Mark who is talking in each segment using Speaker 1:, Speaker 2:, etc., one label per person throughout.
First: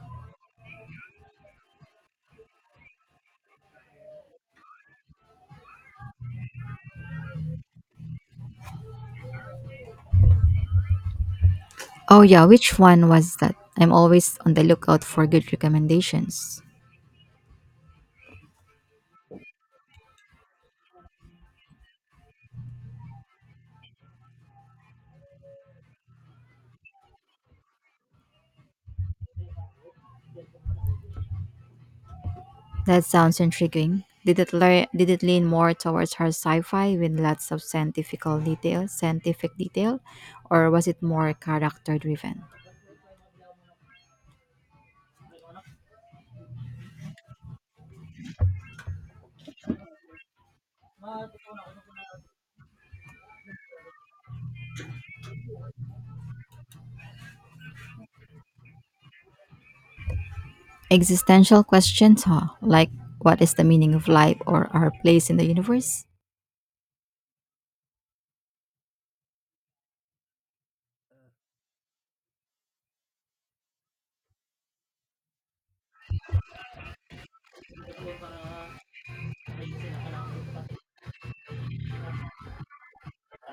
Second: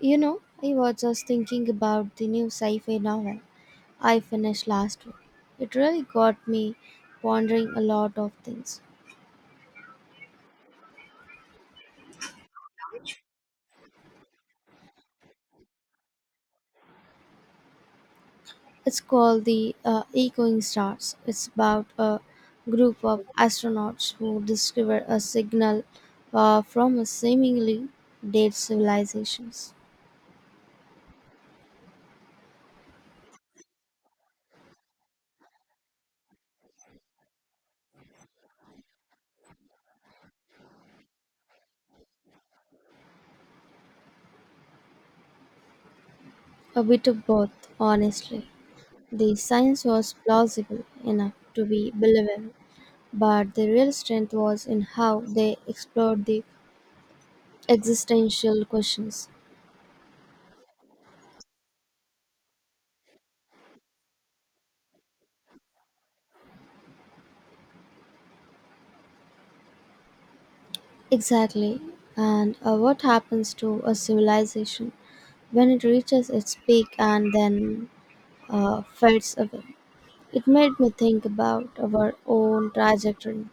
Speaker 1: You know, I was just thinking about the new sci fi novel I finished last week. It really got me pondering a lot of things.
Speaker 2: Oh yeah, which one was that? I'm always on the lookout for good recommendations.
Speaker 1: It's called the Echoing Stars. It's about a group of astronauts who discover a signal from a seemingly dead civilizations.
Speaker 2: That sounds intriguing. Did it lean more towards her sci-fi with lots of scientific detail, or was it more character driven?
Speaker 1: A bit of both, honestly. The science was plausible enough to be believable, but the real strength was in how they explored the existential questions.
Speaker 2: Existential questions, huh? Like what is the meaning of life or our place in the universe?
Speaker 1: Exactly. And what happens to a civilization when it reaches its peak and then fades away? It made me think about our own trajectory.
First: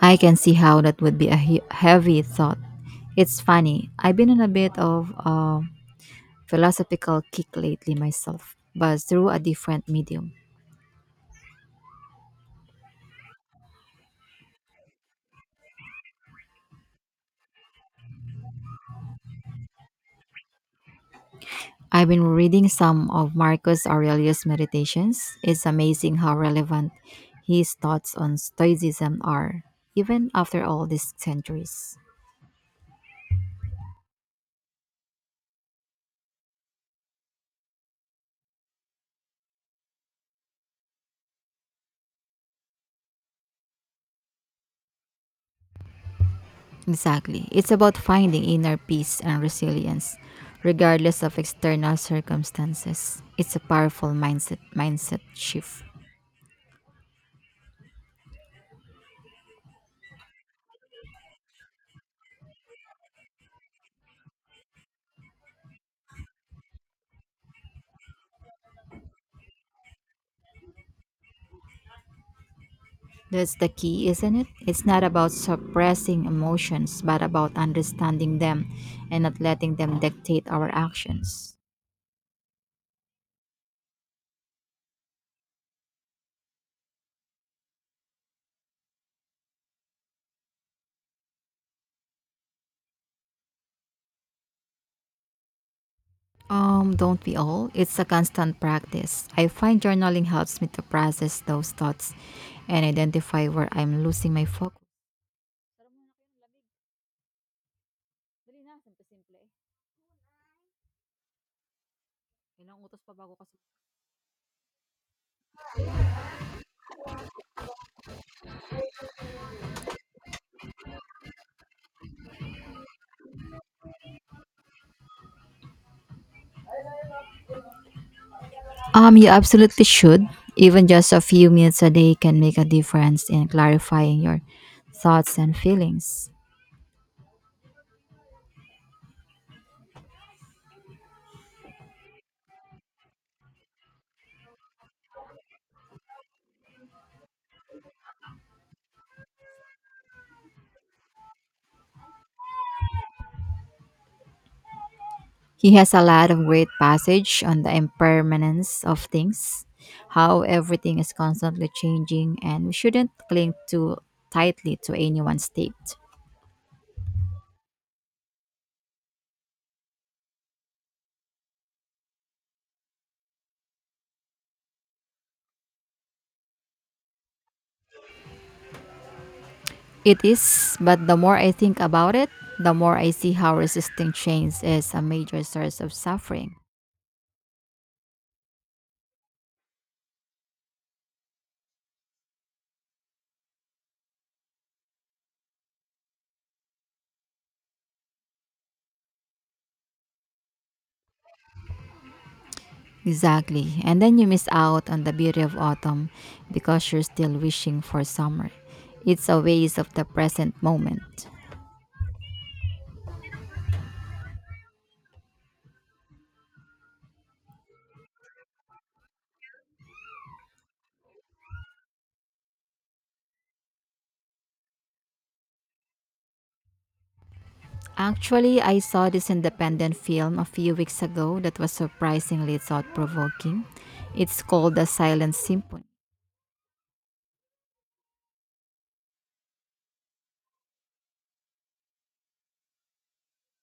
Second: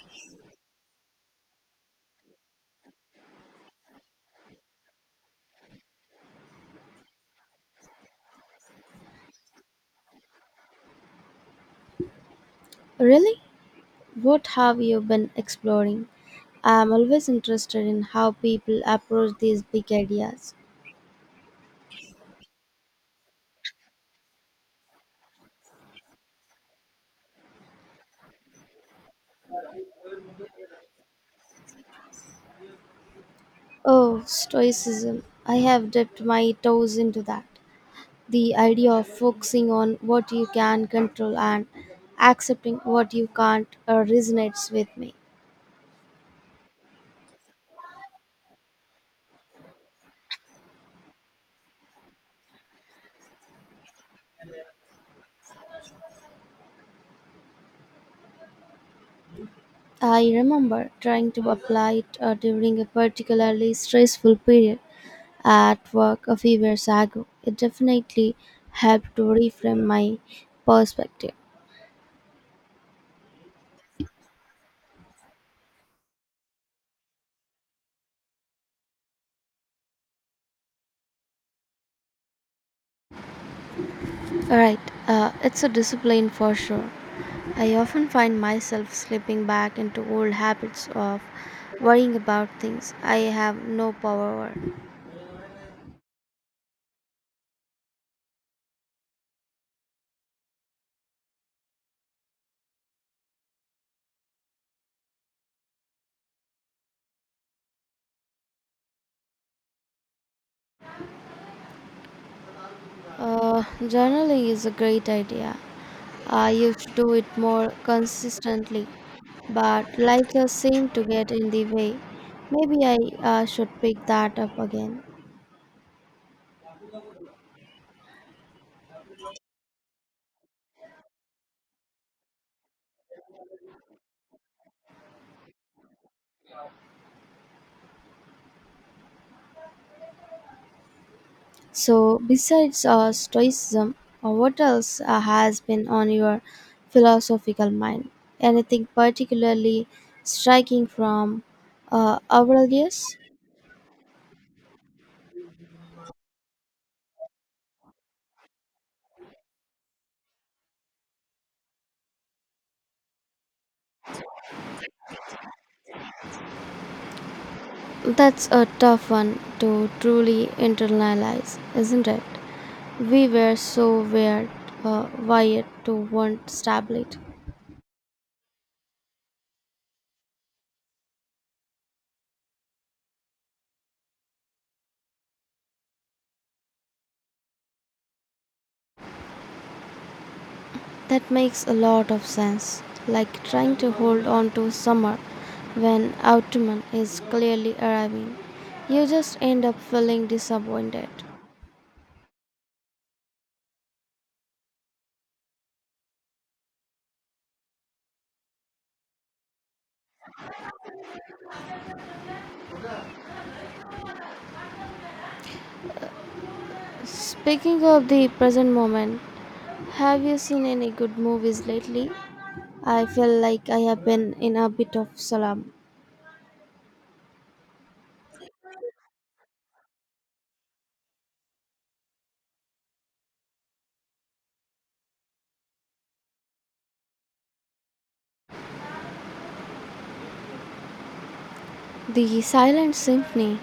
Speaker 2: I can see how that would be a heavy thought. It's funny. I've been on a bit of a philosophical kick lately myself, but through a different medium.
Speaker 1: Really? What have you been exploring? I am always interested in how people approach these big ideas.
Speaker 2: I've been reading some of Marcus Aurelius' meditations. It's amazing how relevant his thoughts on Stoicism are, even after all these centuries.
Speaker 1: Oh, Stoicism. I have dipped my toes into that. The idea of focusing on what you can control and accepting what you can't resonates with me.
Speaker 2: Exactly. It's about finding inner peace and resilience, regardless of external circumstances. It's a powerful mindset shift.
Speaker 1: I remember trying to apply it during a particularly stressful period at work a few years ago. It definitely helped to reframe my perspective.
Speaker 2: That's the key, isn't it? It's not about suppressing emotions, but about understanding them and not letting them dictate our actions.
Speaker 1: Right, it's a discipline for sure. I often find myself slipping back into old habits of worrying about things I have no power over.
Speaker 2: Don't we all? It's a constant practice. I find journaling helps me to process those thoughts and identify where I'm losing my focus.
Speaker 1: Journaling is a great idea. I used to do it more consistently, but life has seemed to get in the way. Maybe I should pick that up again.
Speaker 2: You absolutely should. Even just a few minutes a day can make a difference in clarifying your thoughts and feelings.
Speaker 1: So, besides Stoicism, what else has been on your philosophical mind? Anything particularly striking from Aurelius?
Speaker 2: He has a lot of great passage on the impermanence of things, how everything is constantly changing and we shouldn't cling too tightly to any one state.
Speaker 1: That's a tough one to truly internalize, isn't it? We were so wired to want stability.
Speaker 2: It is, but the more I think about it, the more I see how resisting change is a major source of suffering.
Speaker 1: That makes a lot of sense. Like trying to hold on to summer when autumn is clearly arriving. You just end up feeling disappointed.
Speaker 2: Exactly. And then you miss out on the beauty of autumn because you're still wishing for summer. It's a waste of the present moment.
Speaker 1: Speaking of the present moment, have you seen any good movies lately? I feel like I have been in a bit of slump.
Speaker 2: Actually, I saw this independent film a few weeks ago that was surprisingly thought provoking. It's called The Silent Symphony.
Speaker 1: The Silent Symphony.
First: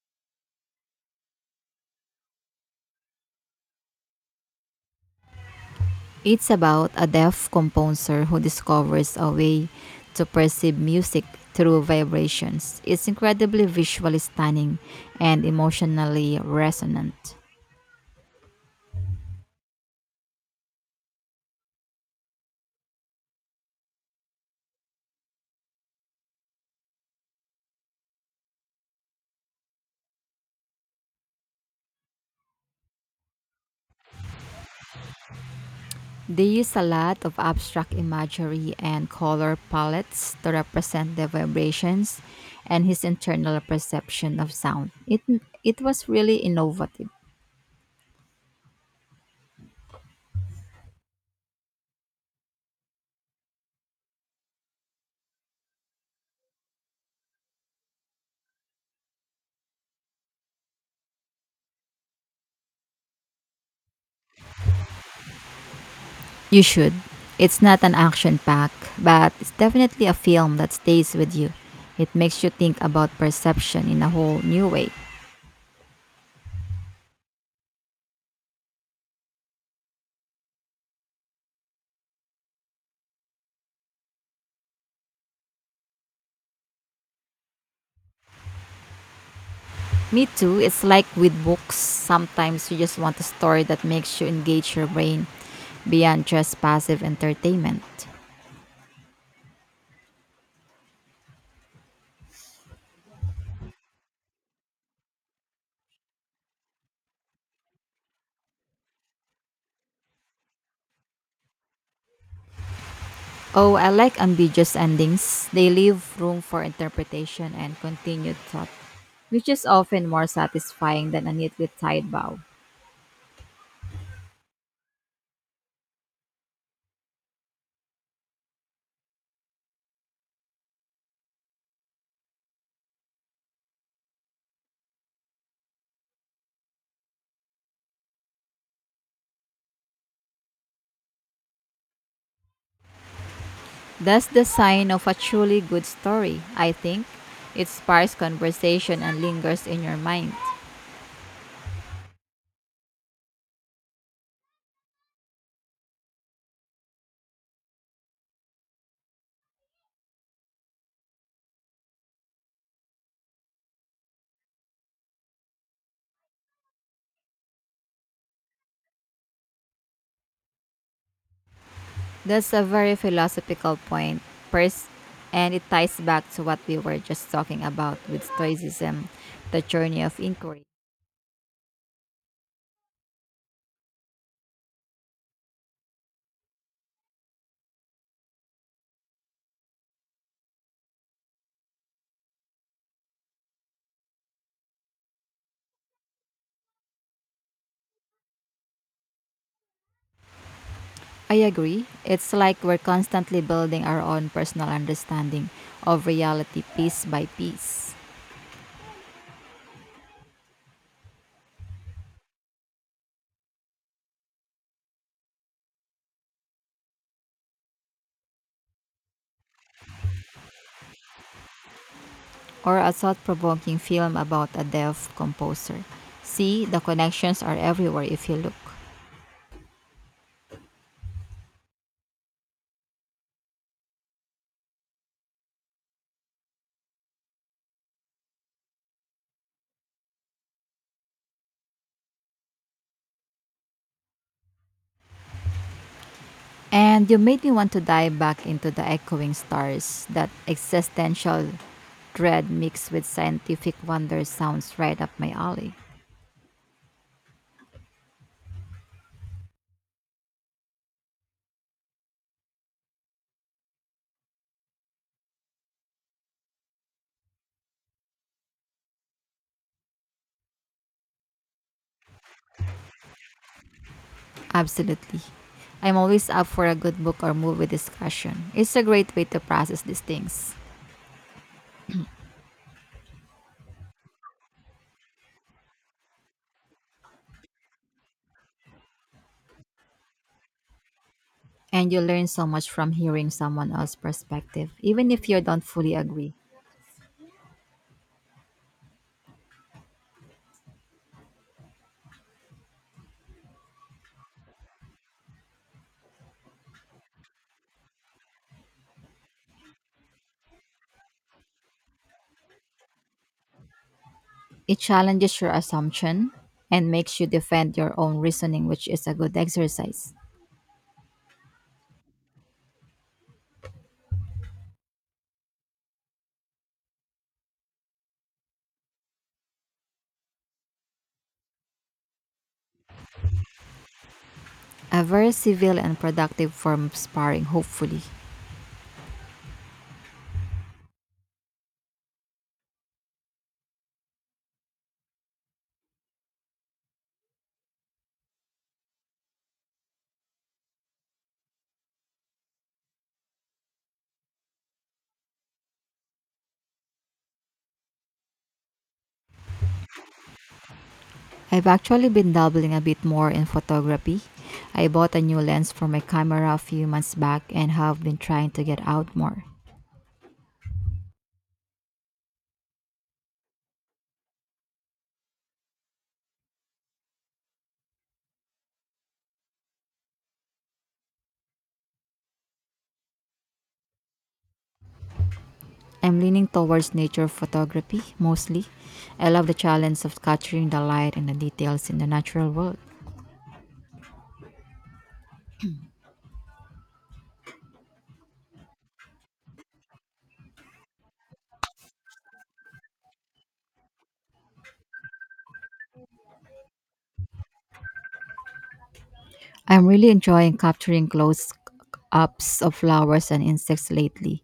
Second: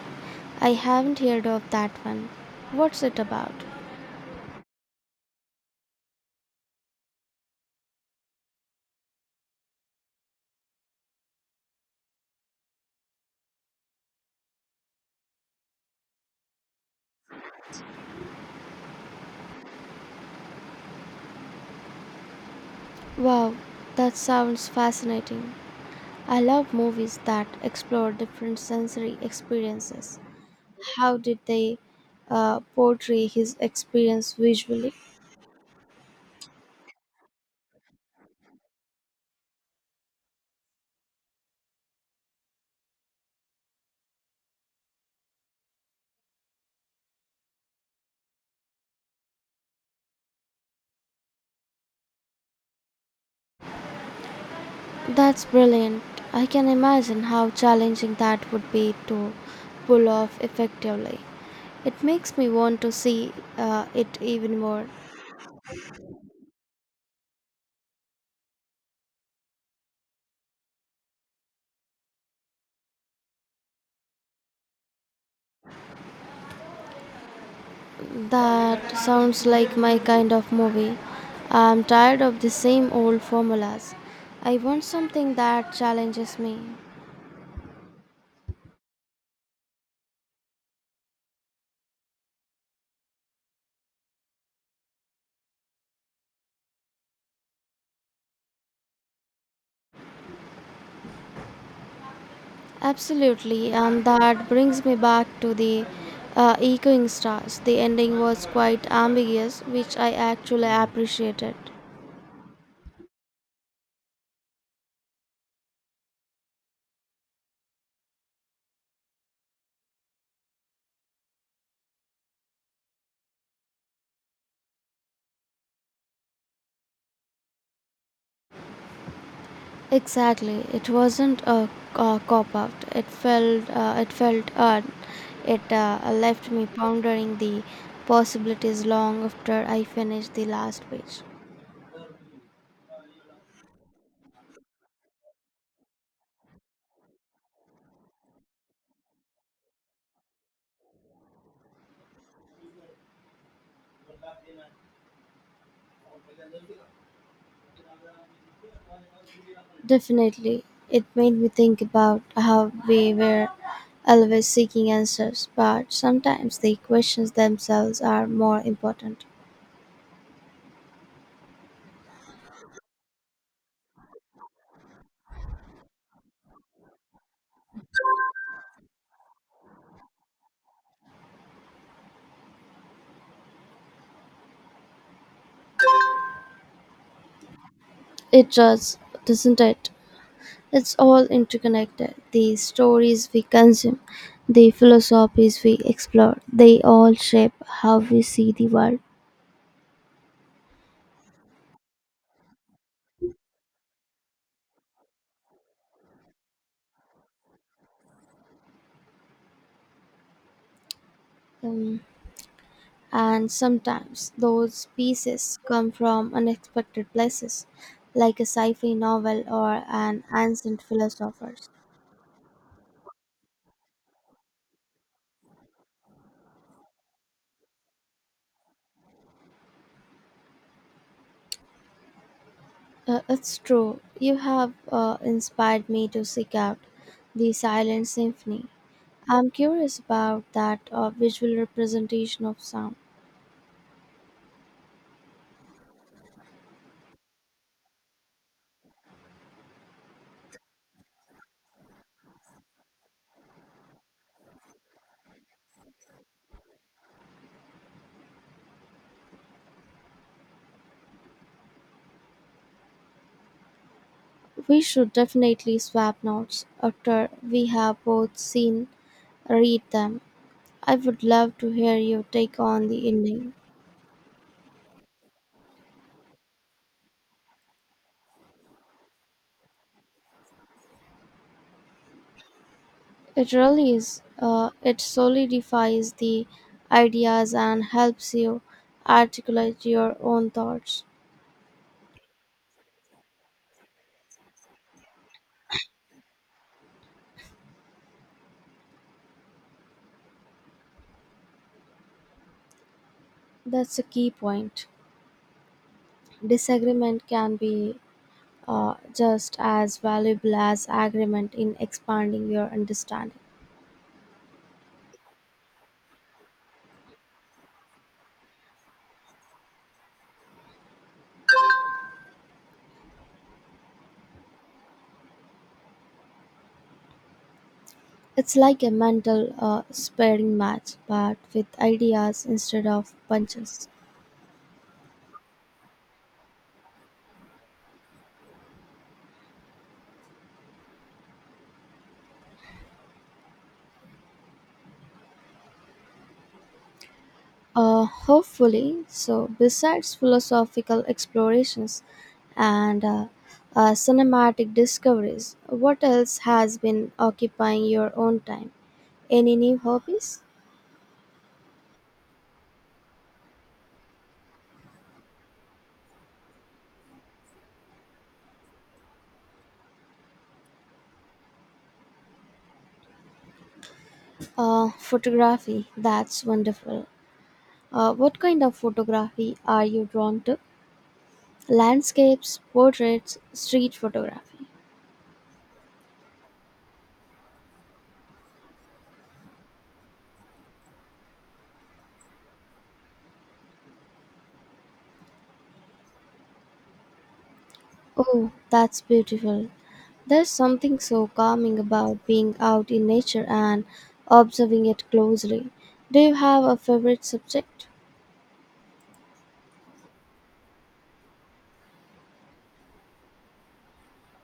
Speaker 1: I haven't heard of that one. What's it about?
Speaker 2: It's about a deaf composer who discovers a way to perceive music through vibrations. It's incredibly visually stunning and emotionally resonant.
Speaker 1: Wow, that sounds fascinating. I love movies that explore different sensory experiences. How did they portray his experience visually?
Speaker 2: They use a lot of abstract imagery and color palettes to represent the vibrations and his internal perception of sound. It was really innovative.
Speaker 1: That's brilliant. I can imagine how challenging that would be to pull off effectively. It makes me want to see it even more.
Speaker 2: You should. It's not an action pack, but it's definitely a film that stays with you. It makes you think about perception in a whole new way.
Speaker 1: That sounds like my kind of movie. I'm tired of the same old formulas. I want something that challenges me.
Speaker 2: Me too. It's like with books. Sometimes you just want a story that makes you engage your brain beyond just passive entertainment.
Speaker 1: Absolutely, and that brings me back to the Echoing Stars. The ending was quite ambiguous, which I actually appreciated.
Speaker 2: Oh, I like ambiguous endings. They leave room for interpretation and continued thought, which is often more satisfying than a neatly tied bow.
Speaker 1: Exactly, it wasn't a cop out. It felt it felt earned. It left me pondering the possibilities long after I finished the last page.
Speaker 2: That's the sign of a truly good story, I think. It sparks conversation and lingers in your mind.
Speaker 1: Definitely. It made me think about how we were always seeking answers, but sometimes the questions themselves are more important.
Speaker 2: That's a very philosophical point, Pers- and it ties back to what we were just talking about with Stoicism, the journey of inquiry.
Speaker 1: It does, doesn't it? It's all interconnected. The stories we consume, the philosophies we explore, they all shape how we see the world.
Speaker 2: I agree. It's like we're constantly building our own personal understanding of reality piece by piece.
Speaker 1: Um, and sometimes those pieces come from unexpected places, like a sci fi novel or an ancient philosopher.
Speaker 2: Or a thought provoking film about a deaf composer. See, the connections are everywhere if you look.
Speaker 1: It's true. You have inspired me to seek out the Silent Symphony. I'm curious about that visual representation of sound.
Speaker 2: And you made me want to dive back into the echoing stars. That existential dread mixed with scientific wonder sounds right up my alley.
Speaker 1: We should definitely swap notes after we have both seen read them. I would love to hear your take on the ending.
Speaker 2: Absolutely. I'm always up for a good book or movie discussion. It's a great way to process these things.
Speaker 1: It really is. It solidifies the ideas and helps you articulate your own thoughts.
Speaker 2: And you learn so much from hearing someone else's perspective, even if you don't fully agree.
Speaker 1: That's a key point. Disagreement can be just as valuable as agreement in expanding your understanding.
Speaker 2: It challenges your assumption and makes you defend your own reasoning, which is a good exercise.
Speaker 1: It's like a mental sparring match, but with ideas instead of punches.
Speaker 2: A very civil and productive form of sparring, hopefully.
Speaker 1: Hopefully, so besides philosophical explorations and cinematic discoveries, what else has been occupying your own time? Any new hobbies?
Speaker 2: I've actually been dabbling a bit more in photography. I bought a new lens for my camera a few months back and have been trying to get out more.
Speaker 1: Photography, that's wonderful. What kind of photography are you drawn to? Landscapes, portraits, street photography?
Speaker 2: I'm leaning towards nature photography mostly. I love the challenge of capturing the light and the details in the natural world.
Speaker 1: Oh, that's beautiful. There's something so calming about being out in nature and observing it closely. Do you have a favorite subject?
Speaker 2: I'm really enjoying capturing close ups of flowers and insects lately.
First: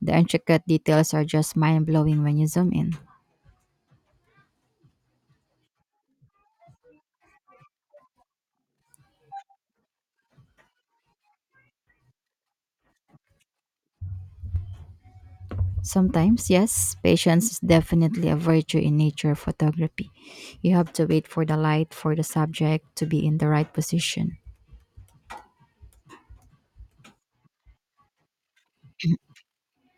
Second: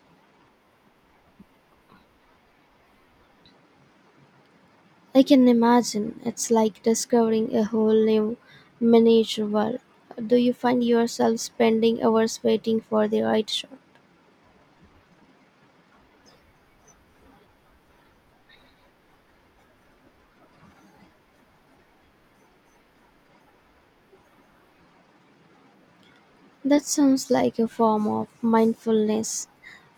Speaker 2: The intricate details are just mind blowing when you zoom in.
Speaker 1: I can imagine it's like discovering a whole new miniature world. Do you find yourself spending hours waiting for the right shot?
Speaker 2: Sometimes, yes, patience is definitely a virtue in nature photography. You have to wait for the light for the subject to be in the right position.
Speaker 1: That sounds like a form of mindfulness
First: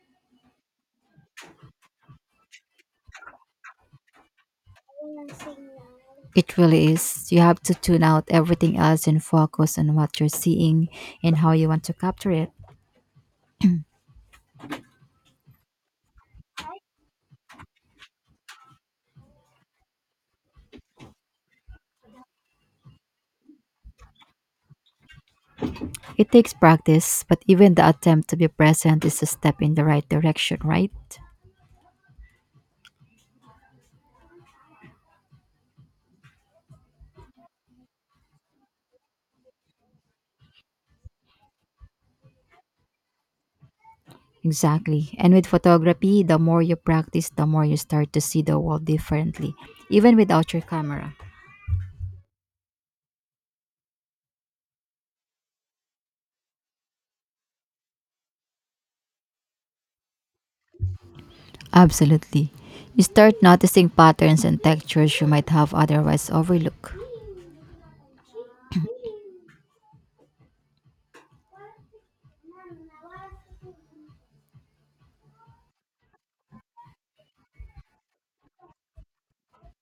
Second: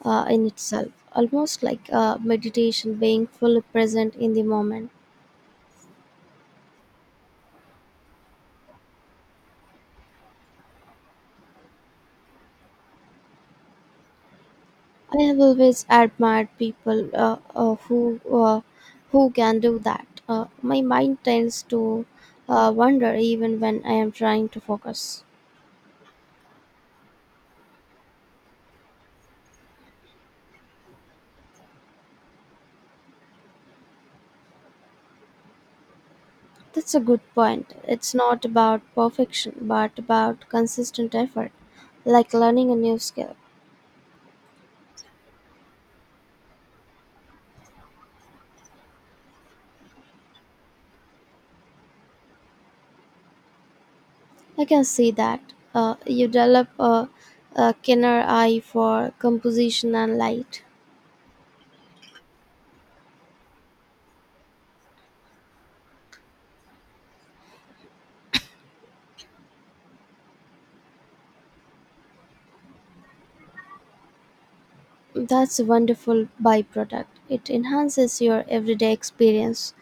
Speaker 1: in itself, almost like a meditation, being fully present in the moment.
Speaker 2: It really is. You have to tune out everything else and focus on what you're seeing and how you want to capture it.
Speaker 1: I have always admired people who can do that. My mind tends to wander even when I am trying to focus.
Speaker 2: It takes practice, but even the attempt to be present is a step in the right direction, right?
Speaker 1: That's a good point. It's not about perfection, but about consistent effort, like learning a new skill.
Speaker 2: Exactly. And with photography, the more you practice, the more you start to see the world differently, even without your camera.
Speaker 1: I can see that. You develop a keener eye for composition and light.
Speaker 2: Absolutely. You start noticing patterns and textures you might have otherwise overlooked.
Speaker 1: That's a wonderful byproduct. It enhances your everyday experience.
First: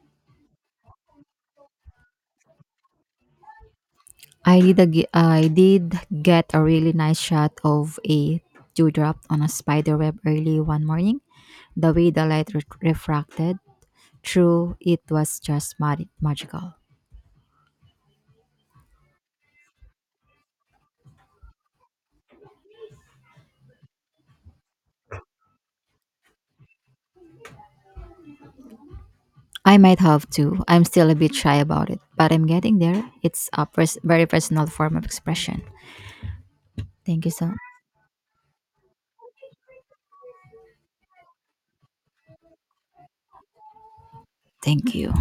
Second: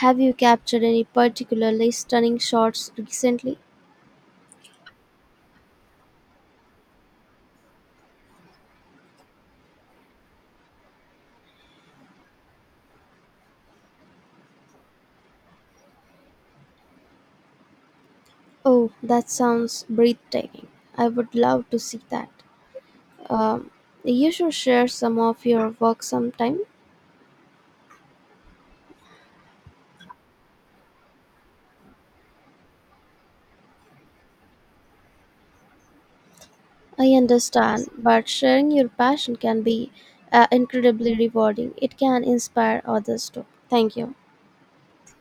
Speaker 1: Have you captured any particularly stunning shots recently?
Speaker 2: I did get a really nice shot of a dewdrop on a spider web early one morning. The way the light refracted through it was just magical.
Speaker 1: Oh, that sounds breathtaking. I would love to see that. Um, you should share some of your work sometime.
Speaker 2: I might have to. I'm still a bit shy about it, but I'm getting there. It's a very personal form of expression.
Speaker 1: I
Speaker 2: Thank you so.
Speaker 1: understand, but sharing your passion can be incredibly rewarding. It can inspire others too. Thank you.
Speaker 2: Thank you.